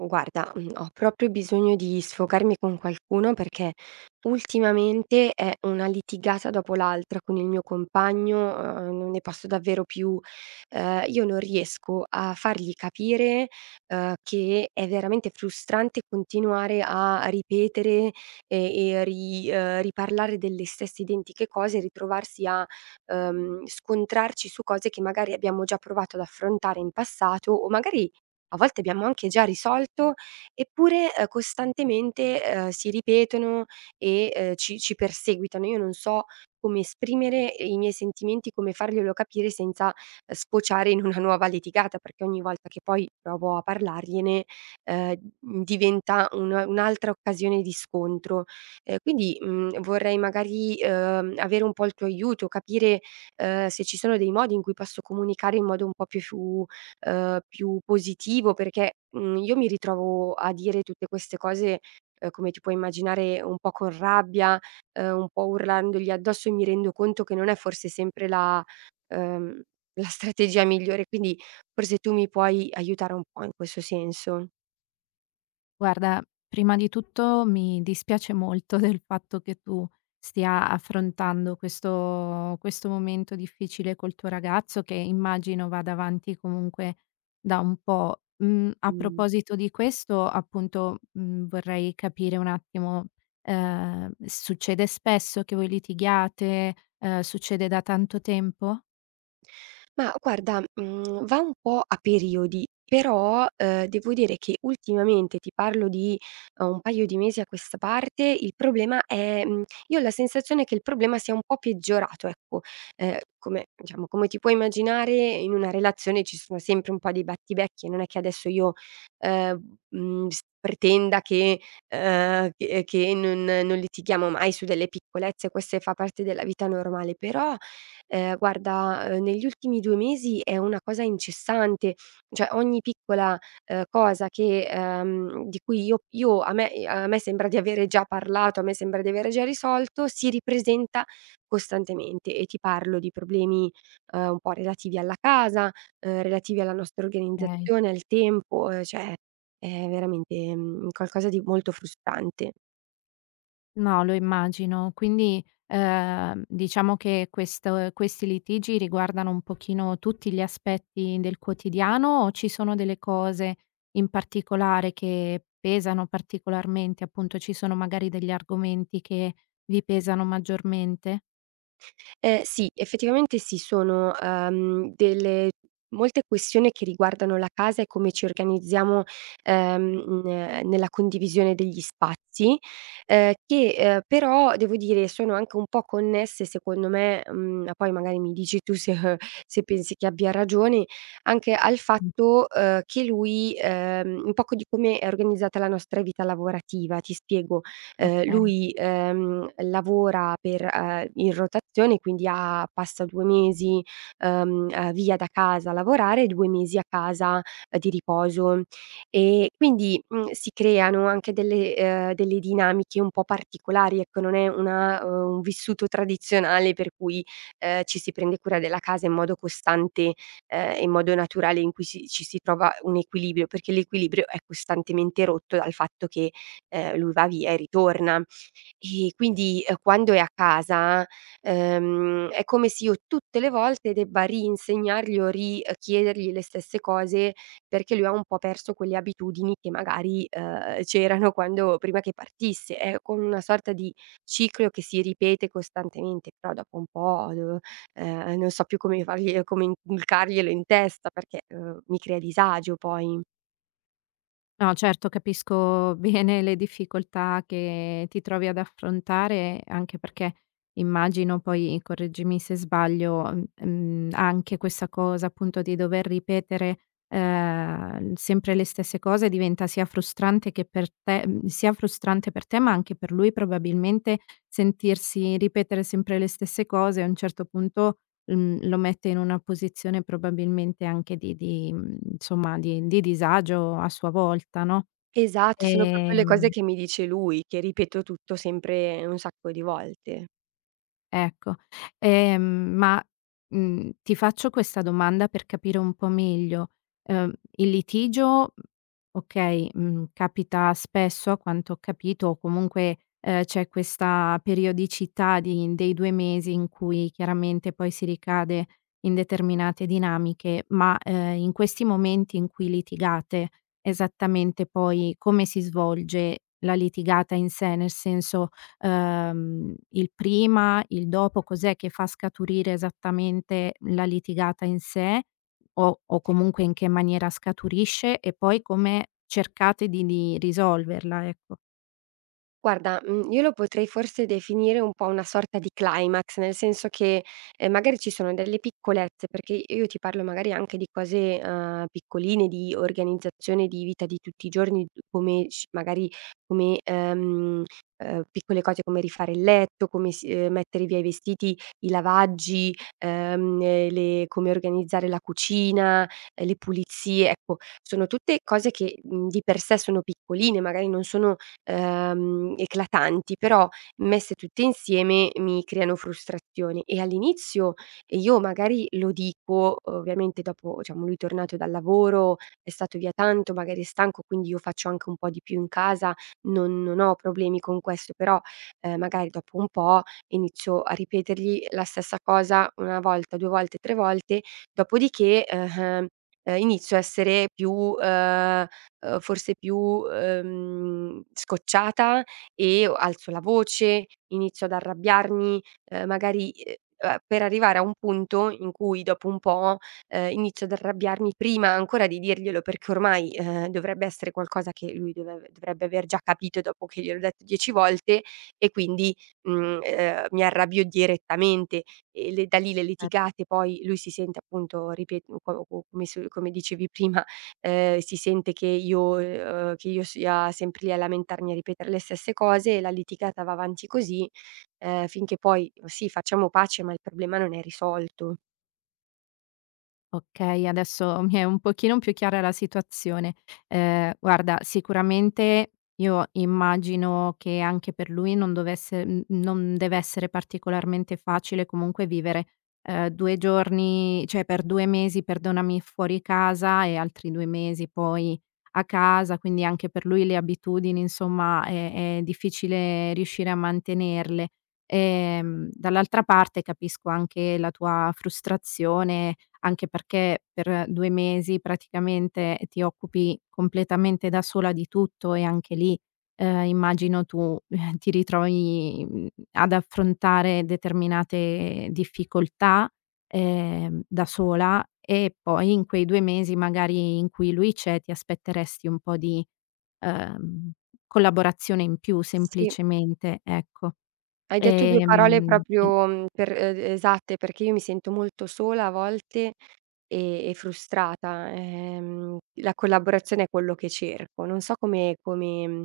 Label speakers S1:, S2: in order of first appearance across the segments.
S1: Guarda, mhmm, ho proprio bisogno di sfocarmi con qualcuno perché ultimamente è una litigata dopo l'altra con il mio compagno, uhm, non ne posso davvero più. Ehm, io non riesco a fargli capire, uhm, che è veramente frustrante continuare a ripetere e e ri uhm, riparlare delle stesse identiche cose, ritrovarsi a, uhm, scontrarci su cose che magari abbiamo già provato ad affrontare in passato, o magari a volte abbiamo anche già risolto eppure, ehm, costantemente, ehm, si ripetono e, uhm, ci ci perseguitano. Io non so come esprimere, ehm, i miei sentimenti, come farglielo capire senza, uhm, sfociare in una nuova litigata, perché ogni volta che poi provo a parlargliene, uhm, mhmm, diventa una un'altra occasione di scontro. E quindi, mhmm, vorrei magari, uhm, avere un po' il tuo aiuto, capire, uhm, se ci sono dei modi in cui posso comunicare in modo un po' più fu uhm, più positivo perché, mhmm, io mi ritrovo a dire tutte queste cose, ehm, come ti puoi immaginare un po' con rabbia, uhm, un po' urlandogli addosso, e mi rendo conto che non è forse sempre la uhm, la strategia migliore, quindi forse tu mi puoi aiutare un po' in questo senso.
S2: Guarda, prima di tutto mi dispiace molto del fatto che tu stia affrontando questo questo momento difficile col tuo ragazzo che immagino vada avanti comunque da un po'. Mhmm, a
S1: Mh.
S2: proposito di questo, appunto, mhmm, vorrei capire un attimo, ehm, s succede spesso che voi litighiate? Ehm, succede da tanto tempo?
S1: Mah, guarda, mhmm, va un po' a periodi, però, uhm, devo dire che ultimamente, ti parlo di, uhm, un paio di mesi a questa parte, il problema è, mhmm io ho la sensazione che il problema sia un po' peggiorato ecco, ehm, come diciamo come ti puoi immaginare, in una relazione ci sono sempre un po' di battibecchi e non è che adesso io, ehm, mhmm, s pretenda che uhm, che che non non litighiamo mai su delle piccolezze, queste fa parte della vita normale però, ehm, guarda, uhm, negli ultimi 2 mesi è una cosa incessante; cioè, ogni piccola, uhm, cosa che, ehm di cui io io a me e a me sembra di avere già parlato, a me sembra di avere già risolto, si ripresenta costantemente e ti parlo di problemi, uhm, un po' relativi alla casa, uhm, relativi alla nostra
S2: Okay.
S1: organizzazione, al tempo, uhm, cioè è veramente, mhmm, un qualcosa di molto frustrante.
S2: No, lo immagino. Quindi, ehm, diciamo che questo ehm, questi litigi riguardano un pochino tutti gli aspetti del quotidiano o ci sono delle cose in particolare che pesano particolarmente? Appunto, ci sono magari degli argomenti che vi pesano maggiormente?
S1: Eh, sì. Effettivamente, sì. Sono, uhm, delle molte questioni che riguardano la casa e come ci organizziamo, ehm ehm, nella condivisione degli spazi, ehm, che, ehm, però devo dire sono anche un po' connesse secondo me, mhmm, poi magari mi dici tu se, uhm se pensi che abbia ragione, anche al fatto, uhm, che lui, ehm, un poco di come è organizzata la nostra vita lavorativa. Ti spiego: ehm,
S2: Okay.
S1: lui, ehm, lavora per, uhm in rotazione, quindi a passa 2 mesi, uhm, ehm, via da casa a lavorare, 2 mesi a casa di riposo. E quindi, mhmm, si creano anche delle, ehm delle dinamiche un po' particolari, ecco, non è una, ehm un vissuto tradizionale per cui, ehm, ci si prende cura della casa in modo costante, ehm, in modo naturale, in cui si ci si trova un equilibrio, perché l'equilibrio è costantemente rotto dal fatto che, ehm, lui va via e ritorna. E quindi, ehm, quando è a casa, ehm, è come se io tutte le volte debba ri-insegnargli o ri-chiedergli le stesse cose, perché lui ha un po' perso quelle abitudini che magari, uhm, c'erano quando prima che partisse. È come una sorta di ciclo che si ripete costantemente, però dopo un po' devo ehm, e non so più come farglielo come inculcarglielo in testa, perché, uhm, mi crea disagio poi.
S2: No, certo. Capisco bene le difficoltà che ti trovi ad affrontare, anche perché immagino poi, correggimi se sbaglio, mh mhmm, anche questa cosa appunto di dover ripetere, ehm, sempre le stesse cose diventa sia frustrante che per te mhmm, sia frustrante per te, ma anche per lui probabilmente sentirsi ripetere sempre le stesse cose, a un certo punto, mhmm, lo mette in una posizione probabilmente anche di di, mhmm insomma, di di disagio a sua volta, no.
S1: Esatto, sono proprio le cose
S2: Ehm
S1: che mi dice lui, che ripeto tutto sempre un sacco di volte.
S2: Ecco, ehm, ma, mhmm, ti faccio questa domanda per capire un po' meglio: ehm, il litigio, okay, mhmm, capita spesso a quanto ho capito o comunque, ehm, c'è questa periodicità di dei 2 mesi in cui chiaramente poi si ricade in determinate dinamiche, ma, ehm, in questi momenti in cui litigate esattamente poi come si svolge la litigata in sé, nel senso, ehm, il prima, il dopo, cos'è che fa scaturire esattamente la litigata in sé o o comunque in che maniera scaturisce e poi come cercate di di risolverla, ecco?
S1: Guarda, mhmm, io lo potrei forse definire un po' una sorta di climax nel senso che, ehm, magari ci sono delle piccolezze perché i io ti parlo magari anche di cose, ehm, piccoline di organizzazione di vita di tutti i giorni d come sci magari come, ehm, uhm, piccole cose come rifare il letto, come s ehm, mettere via i vestiti, i lavaggi, ehm, e le come organizzare la cucina, le pulizie, ecco sono tutte cose che, mhmm, di per sé sono piccoline, magari non sono, ehm, eclatanti però messe tutte insieme mi creano frustrazione e all'inizio io magari lo dico, ovviamente dopo diciamo lui tornato dal lavoro è stato via tanto, magari è stanco quindi io faccio anche un po' di più in casa non non ho problemi con questo però, ehm, magari dopo un po' inizio a ripetergli la stessa cosa una volta, due volte, tre volte dopodiché, eh ehm, e inizio a essere più, ehm o forse più, ehm, scocciata e o alzo la voce, inizio ad arrabbiarmi, ehm, magari, ehm a per arrivare a un punto in cui dopo un po', ehm, inizio ad arrabbiarmi prima ancora di dirglielo perché ormai, ehm, dovrebbe essere qualcosa che lui deve dovrebbe aver già capito dopo che gliel'ho detto dieci volte e quindi, mhmm, ehm, mi arrabbio direttamente e le da lì le
S2: Eh.
S1: litigate poi lui si sente appunto ripeto [unintelligible] come dicevi prima, ehm, si sente che io, ehm, che io sia sempre lì a lamentarmi a ripetere le stesse cose e la litigata va avanti così, ehm, finché poi sì facciamo pace ma il problema non è risolto.
S2: Okay, adesso mi è un pochino più chiara la situazione. Ehm, guarda sicuramente io immagino che anche per lui non dovesse n non dev'essere particolarmente facile comunque vivere, ehm, 2 giorni cioè per 2 mesi, perdonami, fuori casa e altri 2 mesi poi a casa, quindi anche per lui le abitudini insomma è è difficile riuscire a mantenerle. Ehm, dall'altra parte capisco anche la tua frustrazione, anche perché per 2 mesi praticamente ti occupi completamente da sola di tutto, e anche lì, ehm, immagino tu ti ritrovi, mhmm, ad affrontare determinate difficoltà, ehm, da sola e poi in quei 2 mesi magari in cui lui c'è ti aspetteresti un po' di, uhm, collaborazione in più
S1: Sì.
S2: semplicemente, ecco.
S1: Hai detto 2 parole
S2: Ehm, e
S1: proprio, mhmm, per e d esatte, perchè io mi sento molto sola a volte e e frustrata, ehm, la collaborazione è quello che cerco. Non so come come mhmm,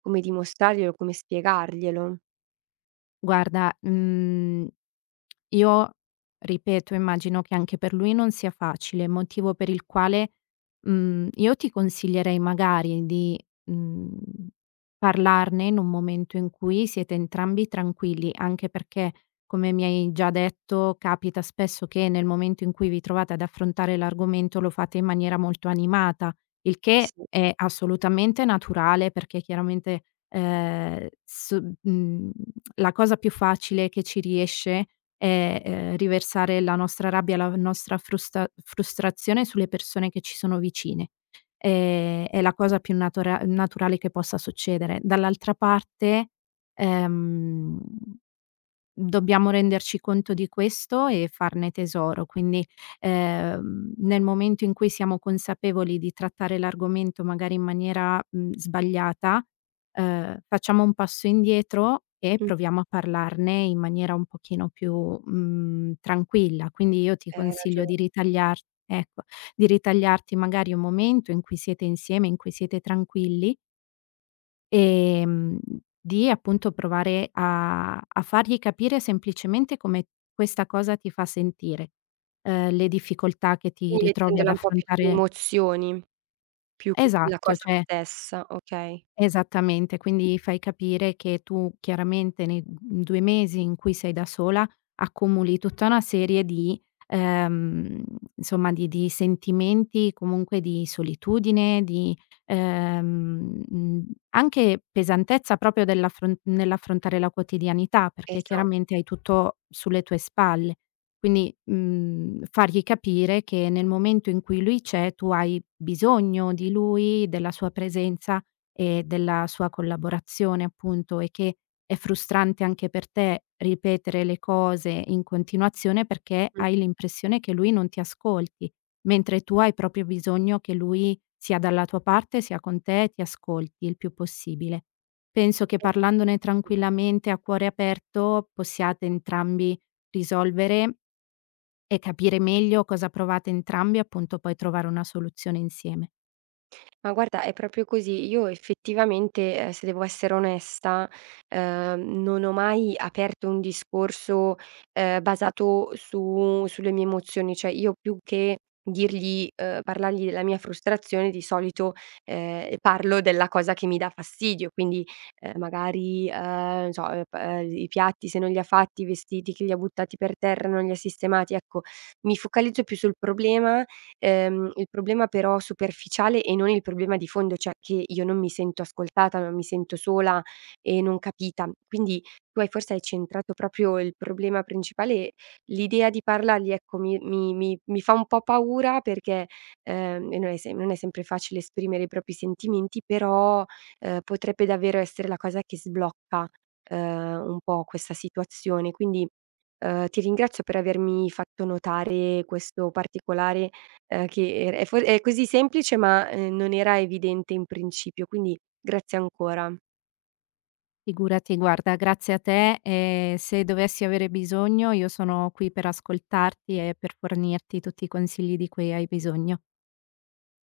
S1: come dimostrarglielo, come spiegarglielo.
S2: Guarda, mhmm, io, ripeto immagino che anche per lui non sia facile, motivo per il quale, mhmm, io ti consiglierei magari di, mhmm, parlarne in un momento in cui siete entrambi tranquilli, anche perché, come mi hai già detto, capita spesso che nel momento in cui vi trovate ad affrontare l'argomento lo fate in maniera molto animata; il che
S1: Sì.
S2: è assolutamente naturale, perché chiaramente, ehm, s mhmm, la cosa più facile che ci riesce, è, ehm, riversare la nostra rabbia, la v nostra frusta frustrazione sulle persone che ci sono vicine; ehm, è la cosa più natura naturale che possa succedere, dall'altra parte, ehm, dobbiamo renderci conto di questo e farne tesoro, quindi, ehm, nel momento in cui siamo consapevoli di trattare l'argomento magari in maniera, mhmm, sbagliata, ehm, facciamo un passo indietro, e
S1: Mh.
S2: proviamo a parlarne in maniera un pochino più, mhmm, tranquilla. Quindi io ti
S1: Hai
S2: consiglio
S1: ragio
S2: di ritagliar ecco, di ritagliarti magari un momento in cui siete insieme, in cui siete tranquilli ehm, di appunto provare a a fargli capire semplicemente come questa cosa ti fa sentire; uhm, le difficoltà che ti
S1: Quindi
S2: ritrovi ad
S1: mettendola un po' più sulle
S2: affrontare
S1: emozioni più che sulla
S2: Esatto,
S1: cosa
S2: cioè
S1: stessa, okay.
S2: Esattamente, quindi gli fai capire che tu chiaramente nei [unintelligible] 2 mesi in cui sei da sola, accumuli tutta una serie di ehm, insomma di di sentimenti comunque di solitudine di, ehm, mhmm, anche pesantezza proprio dell'affr nell'affrontare la quotidianità, perché
S1: Esa
S2: chiaramente hai tutto sulle tue spalle. Quindi, mhmm, fargli capire che, nel momento in cui lui c'è tu hai bisogno di lui, della sua presenza e della sua collaborazione appunto, e che è frustrante anche per te ripetere le cose in continuazione perché
S1: Mh.
S2: hai l'impressione che lui non ti ascolti, mentre tu hai proprio bisogno che lui sia dalla tua parte, sia con te, ti ascolti il più possibile. Penso che parlandone tranquillamente a cuore aperto possiate entrambi risolvere e capire meglio cosa provate entrambi appunto, poi trovare una soluzione insieme.
S1: Ma guarda, è proprio così. Io effettivamente, ehm, se devo essere onesta, uhm, non ho mai aperto un discorso, ehm, basato su sulle mie emozioni, cioè io più che dirgli uhm, parlargli la mia frustrazione di solito, ehm, e parlo della cosa che mi dà fastidio: quindi, ehm, magari, uhm, non so, uhm, pa uhm, gl i piatti se non li ha fatti, i vestiti che li ha buttati per terra, non ha li sistemati ecco, mi focalizzo più sul problema, ehm, il problema però superficiale e non il problema di fondo cioè, che io non mi sento ascoltata ma mi sento sola e non capita. Quindi tu hai forse, hai centrato proprio il problema principale l'idea di parlargli ecco, mi mi mi mi fa un po' paura perché, ehm e non è se non è sempre facile esprimere i propri sentimenti però, uhm, potrebbe davvero essere la cosa che sblocca, uhm, un po' questa situazione quindi, uhm, ti ringrazio per avermi fatto notare questo particolare, uhm che era è for è così semplice, ma, ehm, non era evidente in principio quindi grazie ancora.
S2: Figurati guarda grazie a te, e se dovessi avere bisogno io sono qui per ascoltarti e per fornirti tutti i consigli di cui hai bisogno.